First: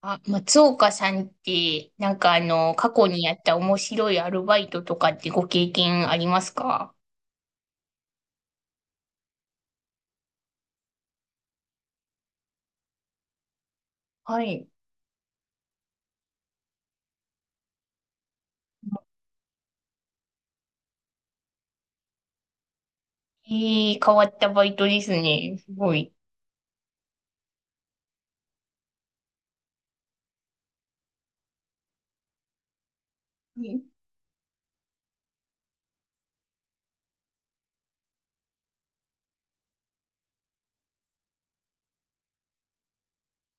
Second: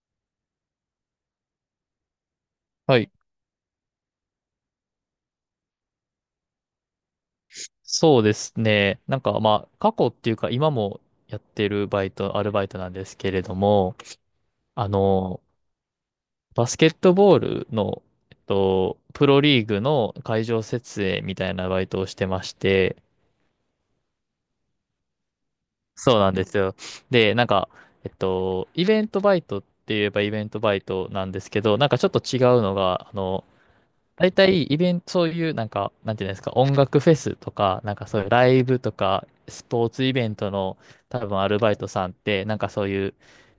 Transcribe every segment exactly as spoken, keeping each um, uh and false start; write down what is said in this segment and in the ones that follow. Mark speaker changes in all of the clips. Speaker 1: あ、松岡さんって、なんかあの、過
Speaker 2: は
Speaker 1: 去
Speaker 2: い。
Speaker 1: にやった面白いアルバイトとかってご経験ありますか？
Speaker 2: そうですね。なんかまあ、過去っていうか今もやってるバイト、アルバイトなんですけれども、
Speaker 1: はい。
Speaker 2: あの、バスケットボールの、えっと、プロリーグの会場設営みたいなバイトをしてまして、
Speaker 1: ええ、変わったバイトですね。すごい。
Speaker 2: そうなんですよ。で、なんか、えっと、イベントバイトって言えばイベントバイトなんですけど、なんかちょっと違うのが、あの、
Speaker 1: うん。
Speaker 2: 大体イベント、そういうなんか、なんていうんですか、音楽フェスとか、なんかそういうライブとか、スポーツイベントの多分アルバイトさんって、なんかそういう、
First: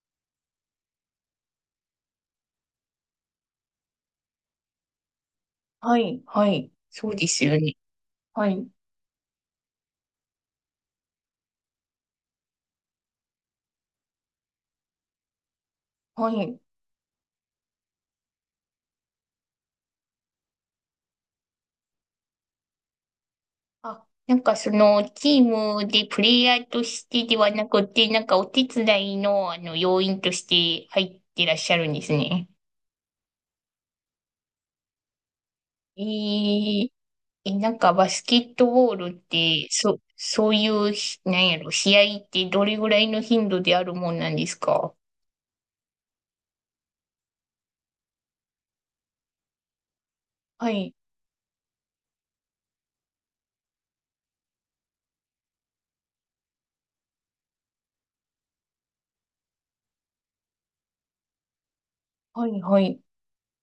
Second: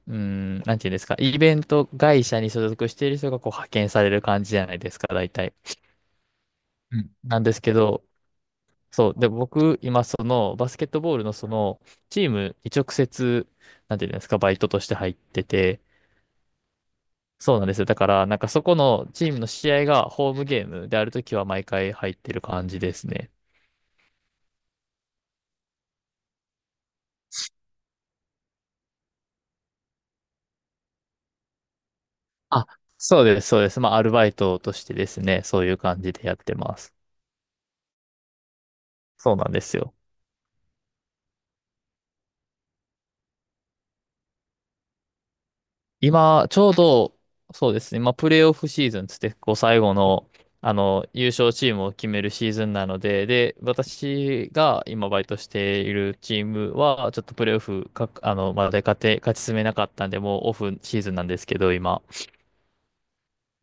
Speaker 2: うーん、なんていうんですか、イベント会社に所属している人がこう派遣される感じじゃないですか、大体。
Speaker 1: はい、はい。
Speaker 2: う
Speaker 1: そ
Speaker 2: ん
Speaker 1: うで
Speaker 2: な
Speaker 1: す
Speaker 2: んで
Speaker 1: よ
Speaker 2: す
Speaker 1: ね。
Speaker 2: けど、
Speaker 1: はい、
Speaker 2: そう。で、僕、今、その、バスケットボールの、その、チームに直接、なんていうんですか、バイトとして入ってて、
Speaker 1: はい。
Speaker 2: そうなんですよ。だから、なんかそこのチームの試合がホームゲームであるときは毎回入ってる感じですね。
Speaker 1: あ、なんかその、チームでプレイヤーとしてではなくて、なんかお手伝いの、あの、要員として入ってらっしゃるんですね。
Speaker 2: あ、そうです、そうです。まあ、アルバイトとしてですね、そういう感
Speaker 1: え
Speaker 2: じでやってま
Speaker 1: え。
Speaker 2: す。
Speaker 1: え、なんかバスケットボールっ
Speaker 2: そうなんで
Speaker 1: て、
Speaker 2: すよ。
Speaker 1: そ、そういうひ、なんやろ、試合ってどれぐらいの頻度であるもんなんですか？
Speaker 2: 今、ちょうど、そうですね、まあ、プレーオフシーズンつって、こう、最後の、
Speaker 1: は
Speaker 2: あ
Speaker 1: い、
Speaker 2: の、優勝チームを決めるシーズンなので、で、私が今バイトしているチームは、ちょっとプレーオフか、あの、まで勝て、勝ち進めなかったんで、もうオフシーズンなんですけど、今。
Speaker 1: はい、はい。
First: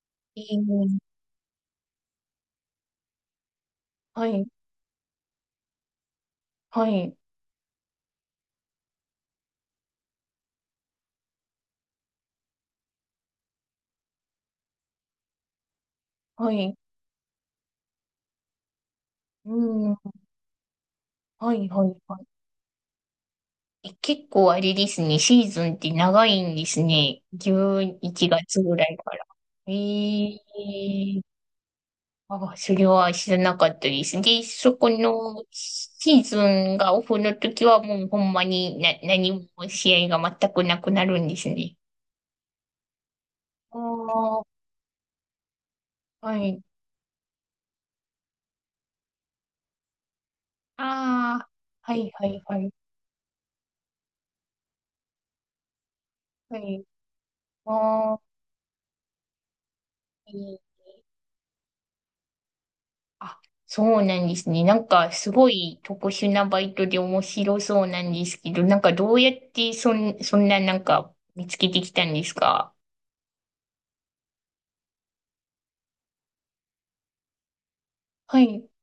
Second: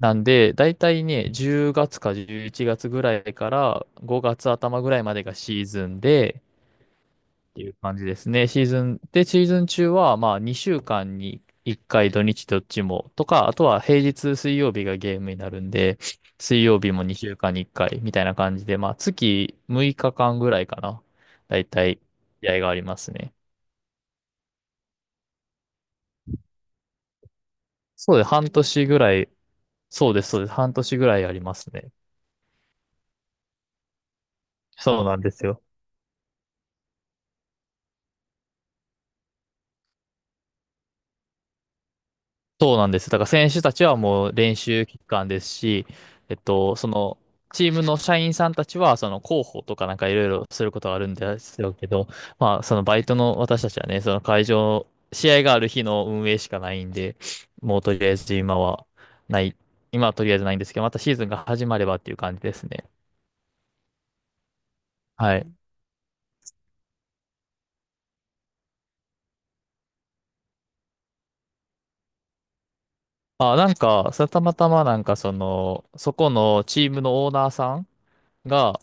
Speaker 2: なん
Speaker 1: え
Speaker 2: で、大
Speaker 1: ー、
Speaker 2: 体ね、じゅうがつかじゅういちがつぐらいから
Speaker 1: は
Speaker 2: 5
Speaker 1: い、
Speaker 2: 月頭ぐらいまでがシーズンで、
Speaker 1: はい、
Speaker 2: っていう感じですね。シーズン、で、シーズン中は、まあ、にしゅうかんにいっかい土日どっちもとか、あとは平日水曜日がゲームになるんで、
Speaker 1: は
Speaker 2: 水
Speaker 1: い。
Speaker 2: 曜日もにしゅうかんにいっかいみたいな感じで、まあ、
Speaker 1: う
Speaker 2: 月
Speaker 1: ん、
Speaker 2: 6
Speaker 1: はい、
Speaker 2: 日間ぐらいかな。
Speaker 1: は
Speaker 2: だい
Speaker 1: い、は
Speaker 2: た
Speaker 1: い。
Speaker 2: い、試合がありますね。
Speaker 1: え、結構あれですね、シーズンって長いんですね。11
Speaker 2: そうです。半
Speaker 1: 月ぐら
Speaker 2: 年
Speaker 1: い
Speaker 2: ぐ
Speaker 1: か
Speaker 2: ら
Speaker 1: ら。
Speaker 2: い、
Speaker 1: え
Speaker 2: そうです、
Speaker 1: ー、
Speaker 2: そうです。半年ぐらいありますね。
Speaker 1: あ、それは知らなかったです。で、そこ
Speaker 2: そうなんで
Speaker 1: の
Speaker 2: すよ。
Speaker 1: シーズンがオフの時はもうほんまにな何も試合が全くなくなるんですね。
Speaker 2: そうなんです。だから選手た
Speaker 1: あ
Speaker 2: ちはもう
Speaker 1: あ、
Speaker 2: 練習期間ですし、え
Speaker 1: は
Speaker 2: っ
Speaker 1: い。
Speaker 2: と、その、チームの社員さんたちは、その広報とかなんかいろいろすることがあるんで
Speaker 1: ああ、
Speaker 2: すよけ
Speaker 1: は
Speaker 2: ど、
Speaker 1: いはいは
Speaker 2: まあ、
Speaker 1: い。
Speaker 2: そのバイトの私たちはね、その会場、試合がある日の運営し
Speaker 1: は
Speaker 2: かな
Speaker 1: い。
Speaker 2: いんで、もうとりあ
Speaker 1: あ
Speaker 2: え
Speaker 1: あ、
Speaker 2: ず今はない、今はとり
Speaker 1: い
Speaker 2: あえずないん
Speaker 1: い、
Speaker 2: ですけど、またシーズンが始まればっていう感じですね。
Speaker 1: あ、そうなんですね。なんかす
Speaker 2: は
Speaker 1: ご
Speaker 2: い。
Speaker 1: い特殊なバイトで面白そうなんですけど、なんかどうやってそん、そんななんか見つけてきたんですか？
Speaker 2: あ、なんか、それたまたまなんかその、そこのチームのオーナーさん
Speaker 1: はい、
Speaker 2: が、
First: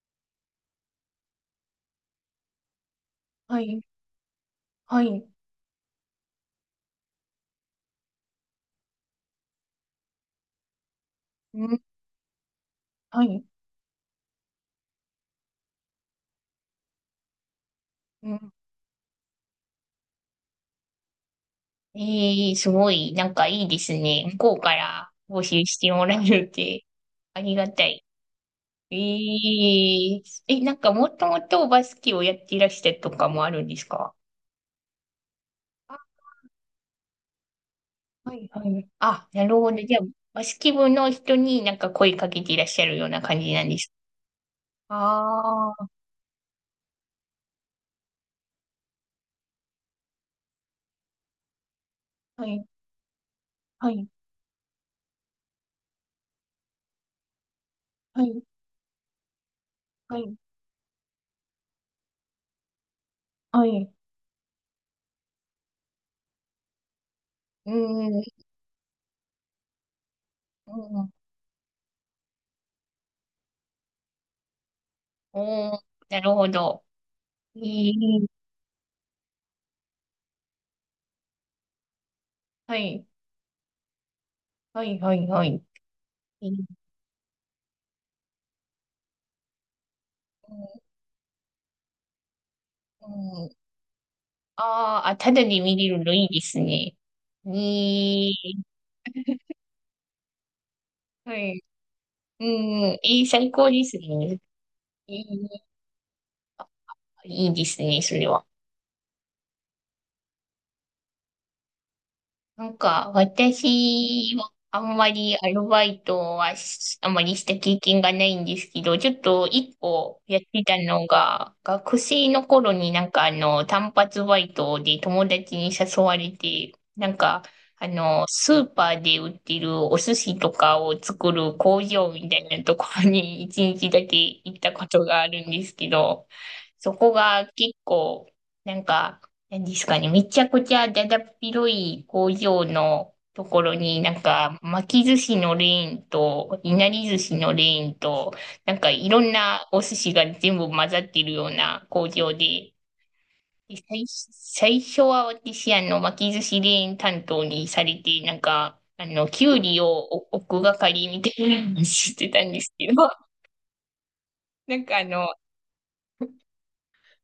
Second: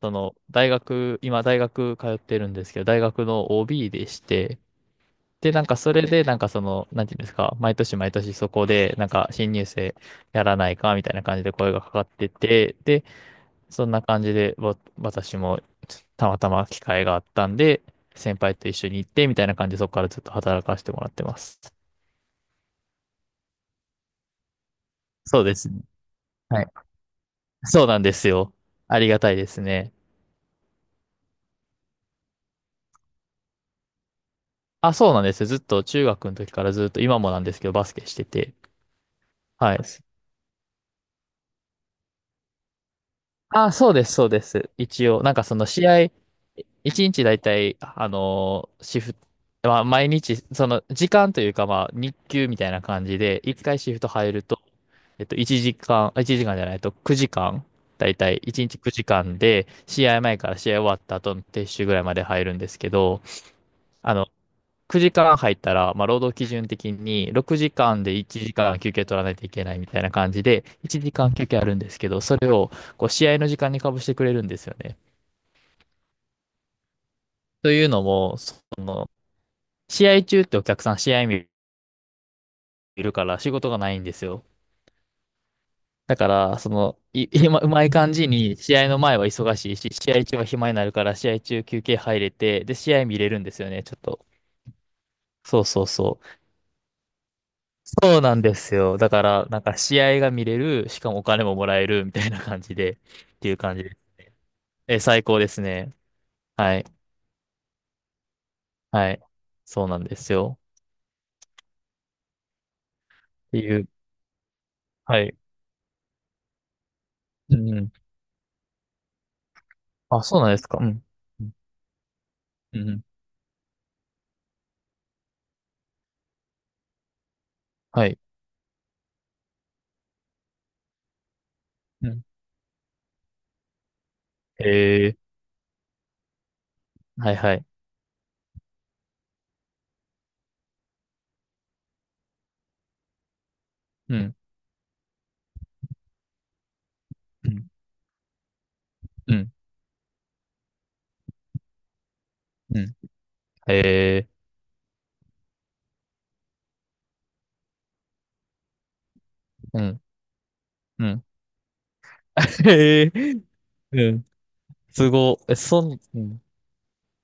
Speaker 2: その、大学、今大学通ってるんですけど、大学の
Speaker 1: はい、
Speaker 2: オービー でして、
Speaker 1: はい、
Speaker 2: で、なんかそれで、なんかその、なんていうんですか、毎年毎年そこで、なんか新入生やらないか、みたいな感じで声
Speaker 1: う
Speaker 2: が
Speaker 1: ん、
Speaker 2: かかってて、で、
Speaker 1: はい。
Speaker 2: そんな感じで、わ私もたまたま機会があったんで、
Speaker 1: う
Speaker 2: 先
Speaker 1: ん。
Speaker 2: 輩と一緒に行って、みたいな感じで、そこからずっと働かせてもらってます。
Speaker 1: ええ、すごい、なんかいいですね。向こうから募
Speaker 2: そうで
Speaker 1: 集
Speaker 2: す
Speaker 1: し
Speaker 2: ね。
Speaker 1: てもらえるっ
Speaker 2: はい。
Speaker 1: て、ありが
Speaker 2: そ
Speaker 1: た
Speaker 2: うなん
Speaker 1: い。
Speaker 2: ですよ。
Speaker 1: え
Speaker 2: ありがたいですね。
Speaker 1: え。え、なんかもともとバスケをやっていらしたとかもあるんですか？
Speaker 2: あ、そうなんですよ。ずっと
Speaker 1: あ、
Speaker 2: 中学の時からずっと、今もなんですけど、バスケして
Speaker 1: はい
Speaker 2: て。
Speaker 1: はい。あ、なるほ
Speaker 2: は
Speaker 1: ど。
Speaker 2: い。
Speaker 1: じゃあ、バスケ部の人になんか声かけていらっしゃるような感じなん
Speaker 2: あ、
Speaker 1: です
Speaker 2: そうです、そうです。
Speaker 1: か？
Speaker 2: 一応、なんかその
Speaker 1: ああ
Speaker 2: 試
Speaker 1: ー、
Speaker 2: 合、一日だいたい、あのーシフト、まあ、毎日、その時間というか、まあ、日
Speaker 1: は
Speaker 2: 給み
Speaker 1: い、
Speaker 2: たいな感じで、一回
Speaker 1: は
Speaker 2: シフ
Speaker 1: い、
Speaker 2: ト入ると、えっと、1時間、あ1時間じゃないとくじかん、だい
Speaker 1: は
Speaker 2: たい
Speaker 1: い、
Speaker 2: いちにちくじかんで、試
Speaker 1: は
Speaker 2: 合
Speaker 1: い、
Speaker 2: 前から試合終わった後の撤収ぐらいまで入るんですけど、
Speaker 1: はい。
Speaker 2: あのくじかん入ったら、まあ、労働基準的に6
Speaker 1: うー
Speaker 2: 時間で
Speaker 1: ん、う
Speaker 2: いちじかん休憩取らないといけないみたいな感じで、1
Speaker 1: ん、
Speaker 2: 時間休憩あるんですけど、それをこう試合の時間にかぶしてくれるんですよね。
Speaker 1: おー、なるほど。
Speaker 2: とい
Speaker 1: え
Speaker 2: うのも、
Speaker 1: え、
Speaker 2: その、試合中ってお客さん試合見
Speaker 1: はい、
Speaker 2: るから仕事がないんですよ。
Speaker 1: はい、はい、はい。
Speaker 2: だか
Speaker 1: ええ。
Speaker 2: ら、その、い、今、うまい感じに、試合の前は忙しいし、試合中は暇になるから、試合中休憩入れて、で、試合
Speaker 1: う
Speaker 2: 見れるん
Speaker 1: ん。
Speaker 2: ですよね、ちょっと。
Speaker 1: あー、あ、あ、ただで
Speaker 2: そう
Speaker 1: 見
Speaker 2: そう
Speaker 1: れるの
Speaker 2: そ
Speaker 1: い
Speaker 2: う。
Speaker 1: いですね。
Speaker 2: そう
Speaker 1: い
Speaker 2: なんで
Speaker 1: い。
Speaker 2: すよ。だから、なんか試合が見れる、しかもお
Speaker 1: は
Speaker 2: 金も
Speaker 1: い。
Speaker 2: もらえるみたいな
Speaker 1: う
Speaker 2: 感じで、
Speaker 1: ん、いい、
Speaker 2: って
Speaker 1: 最
Speaker 2: いう
Speaker 1: 高
Speaker 2: 感じ
Speaker 1: で
Speaker 2: で
Speaker 1: す
Speaker 2: す。
Speaker 1: ね。
Speaker 2: え、
Speaker 1: い
Speaker 2: 最高です
Speaker 1: い、
Speaker 2: ね。はい。
Speaker 1: いいですね、それは。
Speaker 2: はい。そうなんですよ。
Speaker 1: なんか、
Speaker 2: っていう。
Speaker 1: 私はあんま
Speaker 2: はい。
Speaker 1: りアルバイトはしあんまりした
Speaker 2: うん
Speaker 1: 経
Speaker 2: うん。
Speaker 1: 験がないんですけど、ちょっと一個
Speaker 2: あ、
Speaker 1: や
Speaker 2: そ
Speaker 1: っ
Speaker 2: うなんで
Speaker 1: て
Speaker 2: す
Speaker 1: た
Speaker 2: か。うん。
Speaker 1: の
Speaker 2: うん。
Speaker 1: が、学生の頃
Speaker 2: うん
Speaker 1: に
Speaker 2: うん、
Speaker 1: なんかあの、単発バイトで友達に誘われて、なんか、あ
Speaker 2: はい。
Speaker 1: の、スーパーで売ってるお寿司とかを作る工
Speaker 2: う
Speaker 1: 場
Speaker 2: ん。
Speaker 1: みたいなところに一日だけ行ったこと
Speaker 2: へえ。
Speaker 1: があるんですけど、そこ
Speaker 2: はい
Speaker 1: が
Speaker 2: はい。
Speaker 1: 結構、なんか、何ですかね、めちゃくちゃだだっ広い工場のところに、な
Speaker 2: う
Speaker 1: ん
Speaker 2: ん。
Speaker 1: か巻き寿司のレーンと、いなり寿司
Speaker 2: う
Speaker 1: のレ
Speaker 2: ん。
Speaker 1: ーンと、なんかいろん
Speaker 2: うん。
Speaker 1: なお寿司が全部混ざってるような工場で、
Speaker 2: うん。
Speaker 1: で
Speaker 2: へ
Speaker 1: 最、
Speaker 2: え。
Speaker 1: 最初は私、あの、巻き寿司レーン担当にされて、なんか、あの、きゅうり
Speaker 2: う
Speaker 1: を
Speaker 2: ん。
Speaker 1: お置く
Speaker 2: う
Speaker 1: 係み
Speaker 2: ん。
Speaker 1: たいなのをしてたんで すけど、
Speaker 2: へえ。うん。
Speaker 1: なんかあ
Speaker 2: す
Speaker 1: の、
Speaker 2: ご。え、そん、うん。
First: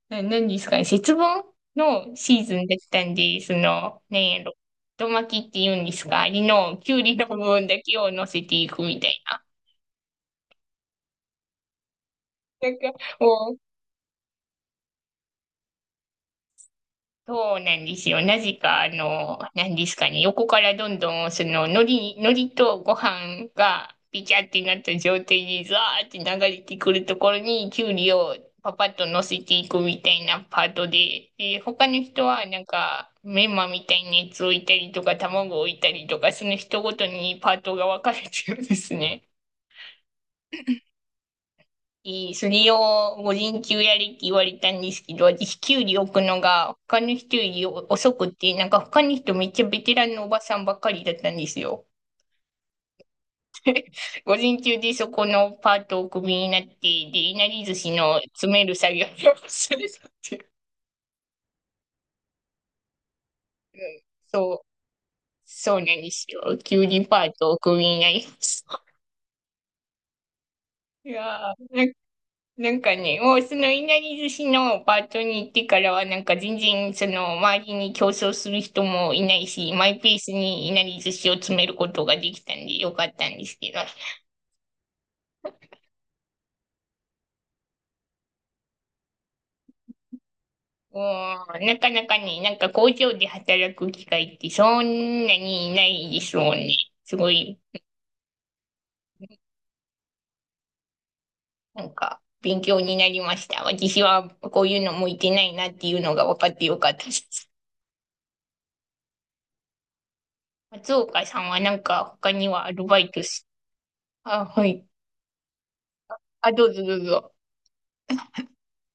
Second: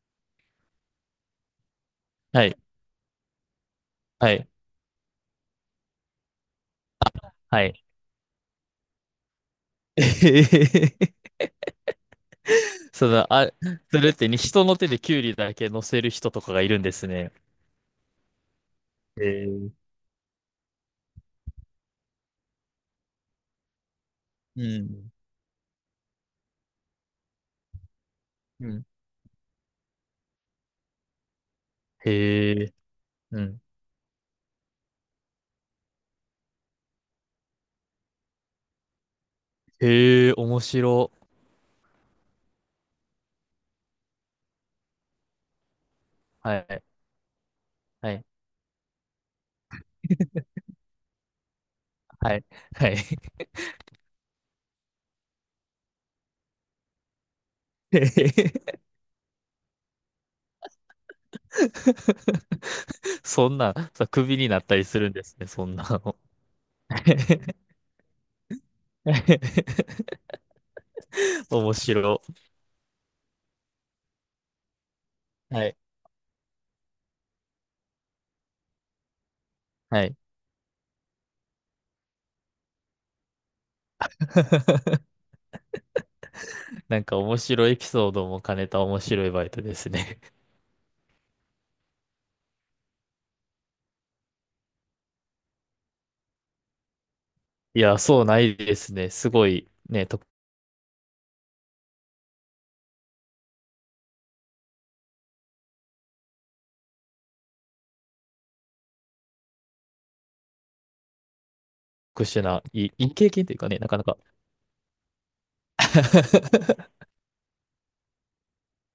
Speaker 1: な、何ですかね、節分のシー
Speaker 2: は
Speaker 1: ズ
Speaker 2: い。
Speaker 1: ンだったんで、その、
Speaker 2: は
Speaker 1: 何や
Speaker 2: い。
Speaker 1: ろ、太巻きって言うんですか、あれの、きゅうりの部
Speaker 2: は
Speaker 1: 分だ
Speaker 2: い。
Speaker 1: けを乗せていくみたいな。
Speaker 2: えへへへ、
Speaker 1: なんか、
Speaker 2: その、あ、
Speaker 1: もう
Speaker 2: それってに人の手でキュウリだけ乗せる人とかがいるんですね。
Speaker 1: そうなんですよ。なぜか、あ
Speaker 2: へ
Speaker 1: の、
Speaker 2: えー、
Speaker 1: 何ですかね、横からどんどん、その、海苔、海苔とご飯が、ピチャって
Speaker 2: う
Speaker 1: なった
Speaker 2: ん。
Speaker 1: 状態で、ザーって流れてくるところに、きゅうりを
Speaker 2: う
Speaker 1: パパ
Speaker 2: ん。
Speaker 1: ッと乗せていくみたいなパートで、で、他の人は、
Speaker 2: へ
Speaker 1: なん
Speaker 2: え、
Speaker 1: か、
Speaker 2: う
Speaker 1: メン
Speaker 2: ん。
Speaker 1: マみたいなやつを置いたりとか、卵を置いたりとか、その人ごとにパートが分かれてるんですね。
Speaker 2: へえ、面白。
Speaker 1: いい、それを午前中やれって言われたんですけど、私、キュウリ置くの
Speaker 2: は
Speaker 1: が
Speaker 2: い。
Speaker 1: 他の人より
Speaker 2: は
Speaker 1: 遅
Speaker 2: い。
Speaker 1: くて、なんか他の人めっちゃベテランのおばさんばっかりだったんですよ。
Speaker 2: はい。はい。
Speaker 1: 午前中でそこのパートをクビになって、で、いなり寿司
Speaker 2: へ
Speaker 1: の詰める
Speaker 2: へ。
Speaker 1: 作業をするたっていう。
Speaker 2: そんな、
Speaker 1: うん、
Speaker 2: さ、クビに
Speaker 1: そ
Speaker 2: なっ
Speaker 1: う、
Speaker 2: たりするんですね、そ
Speaker 1: そ
Speaker 2: ん
Speaker 1: うな
Speaker 2: な
Speaker 1: んで
Speaker 2: の。
Speaker 1: すよ。キュウリパ ートをクビになりました。いや
Speaker 2: 面
Speaker 1: ー、なん
Speaker 2: 白。
Speaker 1: なんかね、もうそのいなり寿司のパートに行って
Speaker 2: はい。
Speaker 1: からは、なんか全然その周りに競争する人もいないし、マイ
Speaker 2: は
Speaker 1: ペ
Speaker 2: い。
Speaker 1: ースにいなり寿司を詰めることができたんでよかったんですけど、
Speaker 2: なんか面白いエピソードも兼ねた面白いバイトですね。
Speaker 1: もうなかなかね、なんか工場で働く機会ってそんなにいないですもんね。すごい、
Speaker 2: いや、そうないですね。すごい、ね、特
Speaker 1: なんか勉強になりました。私はこういうの向いてないなっていうのが分かってよかったです。松岡さんはなんか
Speaker 2: 特
Speaker 1: 他
Speaker 2: 殊
Speaker 1: に
Speaker 2: な、
Speaker 1: はアル
Speaker 2: いい
Speaker 1: バイ
Speaker 2: い
Speaker 1: ト
Speaker 2: 経
Speaker 1: し、
Speaker 2: 験というかね、なかなか。
Speaker 1: あ、はい。あ、どうぞどう ぞ。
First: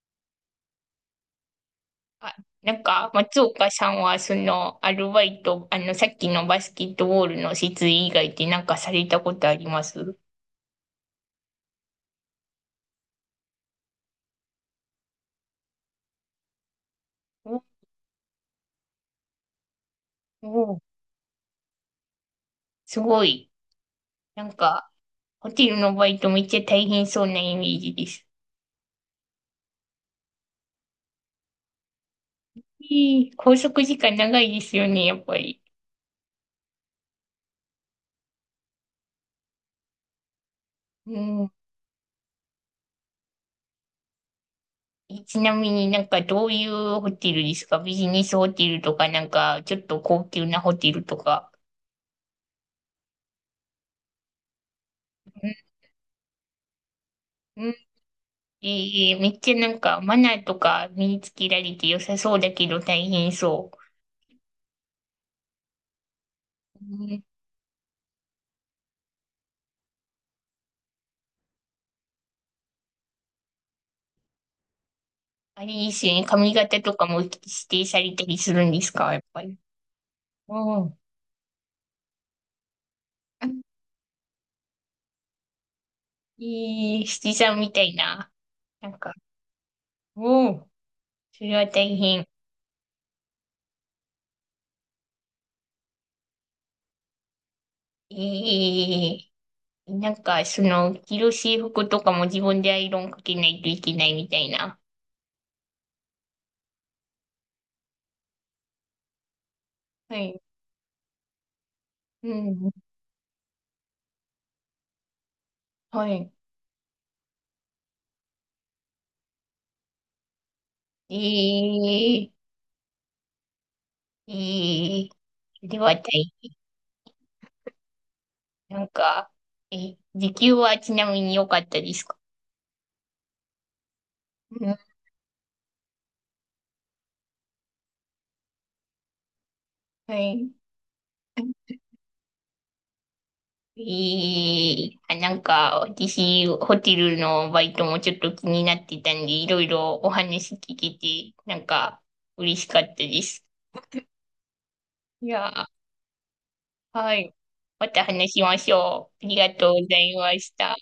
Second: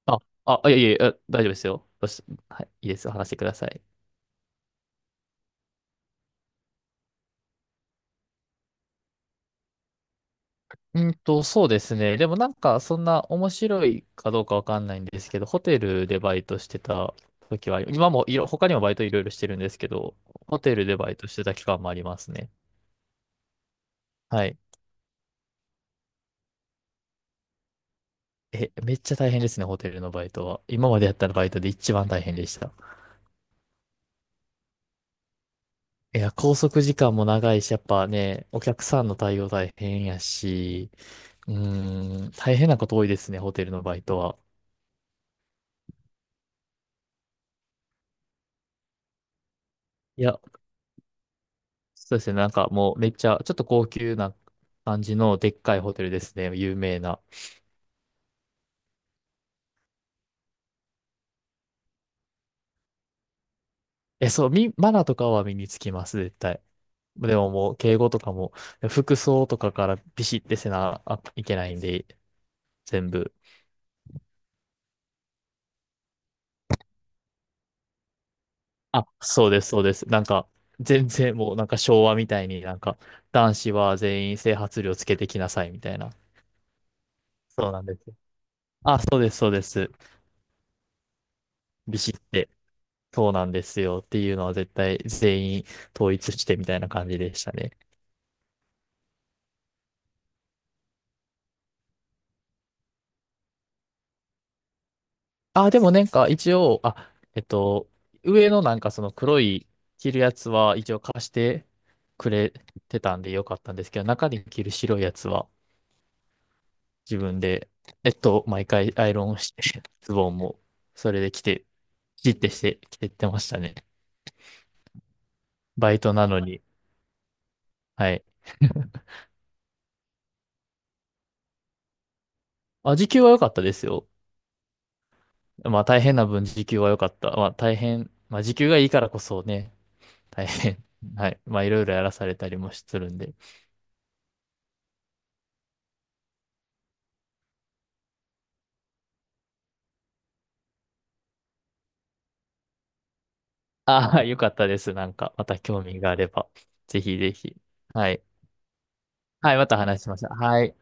Speaker 2: あ、あ、いやいやいや、大丈夫ですよ。どうし
Speaker 1: あ、
Speaker 2: はい、
Speaker 1: なん
Speaker 2: いいです
Speaker 1: か、
Speaker 2: よ。話して
Speaker 1: 松
Speaker 2: くださ
Speaker 1: 岡さ
Speaker 2: い。
Speaker 1: んは、その、アルバイト、あの、さっきのバスケットボールの設営以外でなんかされたことあります？
Speaker 2: うんと、そうですね。でもなんか、そんな面白いかどうかわかんないんですけど、ホテルでバイトしてた
Speaker 1: お、
Speaker 2: 時は、今もいろ、他にもバイトいろいろしてるんですけど、ホテ
Speaker 1: お、
Speaker 2: ルでバイトしてた期間もありますね。
Speaker 1: すごい。な
Speaker 2: は
Speaker 1: ん
Speaker 2: い。
Speaker 1: か、ホテルのバイトめっちゃ大変そうなイメージです。
Speaker 2: え、めっちゃ大変ですね、ホテルのバイトは。今までやったバイトで一番大変でした。
Speaker 1: いい、拘束時間長いですよね、やっぱり。
Speaker 2: いや、拘束時間も長いし、やっぱね、お客さんの対応大変やし、
Speaker 1: うん。
Speaker 2: うーん、大変なこと多いですね、ホテルのバイトは。
Speaker 1: え、ちなみになんか、どういうホテルですか？ビジネスホテルとか、なんか、ちょっと
Speaker 2: い
Speaker 1: 高
Speaker 2: や、
Speaker 1: 級なホテルとか。
Speaker 2: そうですね、なんかもうめっちゃ、ちょっと高級な感じのでっ
Speaker 1: う
Speaker 2: かいホテルですね、有名な。
Speaker 1: ん。ええ、めっちゃなんかマナーとか身につけられて良さそうだけど大変そ
Speaker 2: え、そう、み、マナーとかは身につきます、絶対。
Speaker 1: う。うん。
Speaker 2: でももう、敬語とかも、服装とかからビシッてせなあいけないんで、全部。
Speaker 1: あれですよね。髪型とかも指定されたりするんです
Speaker 2: あ、
Speaker 1: か、やっぱ
Speaker 2: そう
Speaker 1: り。
Speaker 2: です、そうです。なんか、
Speaker 1: うん。
Speaker 2: 全然もう、なんか昭和みたいになんか、男子は全員整髪料つけてきなさい、みたいな。
Speaker 1: ええ、七さん
Speaker 2: そ
Speaker 1: み
Speaker 2: う
Speaker 1: た
Speaker 2: なん
Speaker 1: い
Speaker 2: ですよ。
Speaker 1: な。なん
Speaker 2: あ、
Speaker 1: か、
Speaker 2: そうです、そうです。
Speaker 1: うん。それは大
Speaker 2: ビシッ
Speaker 1: 変。
Speaker 2: て。そうなんですよっていうのは絶対全員統一してみたいな感じでしたね。
Speaker 1: ええ、なんか、その、着る制服とかも自分でアイロンかけないといけないみたいな。
Speaker 2: あ、でもなんか一応、あ、えっと、上のなんかその黒い着
Speaker 1: は
Speaker 2: るや
Speaker 1: い。
Speaker 2: つは一応貸してく
Speaker 1: う
Speaker 2: れ
Speaker 1: ん。
Speaker 2: てたんでよかったんですけど、中に着る白いやつは
Speaker 1: はい。
Speaker 2: 自分で、えっと、毎回アイロンをして、ズボンもそれで着て、
Speaker 1: ええ。
Speaker 2: じってして着てってましたね。
Speaker 1: ええ、それ
Speaker 2: バ
Speaker 1: は
Speaker 2: イ
Speaker 1: 大、
Speaker 2: トなのに。はい。
Speaker 1: なん か、え、時給はちなみに良かったですか？
Speaker 2: あ、時給は良かったですよ。
Speaker 1: うん、
Speaker 2: まあ大変な分時給は良かった。まあ大変、まあ時給がいいからこそね、
Speaker 1: は
Speaker 2: 大
Speaker 1: い。
Speaker 2: 変。はい。まあ、いろいろやらされたりもするんで。
Speaker 1: えー、あ、なんか、私、ホテルのバイトもちょっと気になってたんで、いろいろお話聞けて、なんか、嬉しかったです。
Speaker 2: ああ、よかったです。なん
Speaker 1: い
Speaker 2: か、ま
Speaker 1: や
Speaker 2: た
Speaker 1: ー、
Speaker 2: 興味があれば、ぜ
Speaker 1: は
Speaker 2: ひぜ
Speaker 1: い。
Speaker 2: ひ。
Speaker 1: また
Speaker 2: はい。
Speaker 1: 話しましょう。ありが
Speaker 2: はい、ま
Speaker 1: と
Speaker 2: た
Speaker 1: うござ
Speaker 2: 話し
Speaker 1: い
Speaker 2: ましょ
Speaker 1: ま
Speaker 2: う。
Speaker 1: し
Speaker 2: はい。
Speaker 1: た。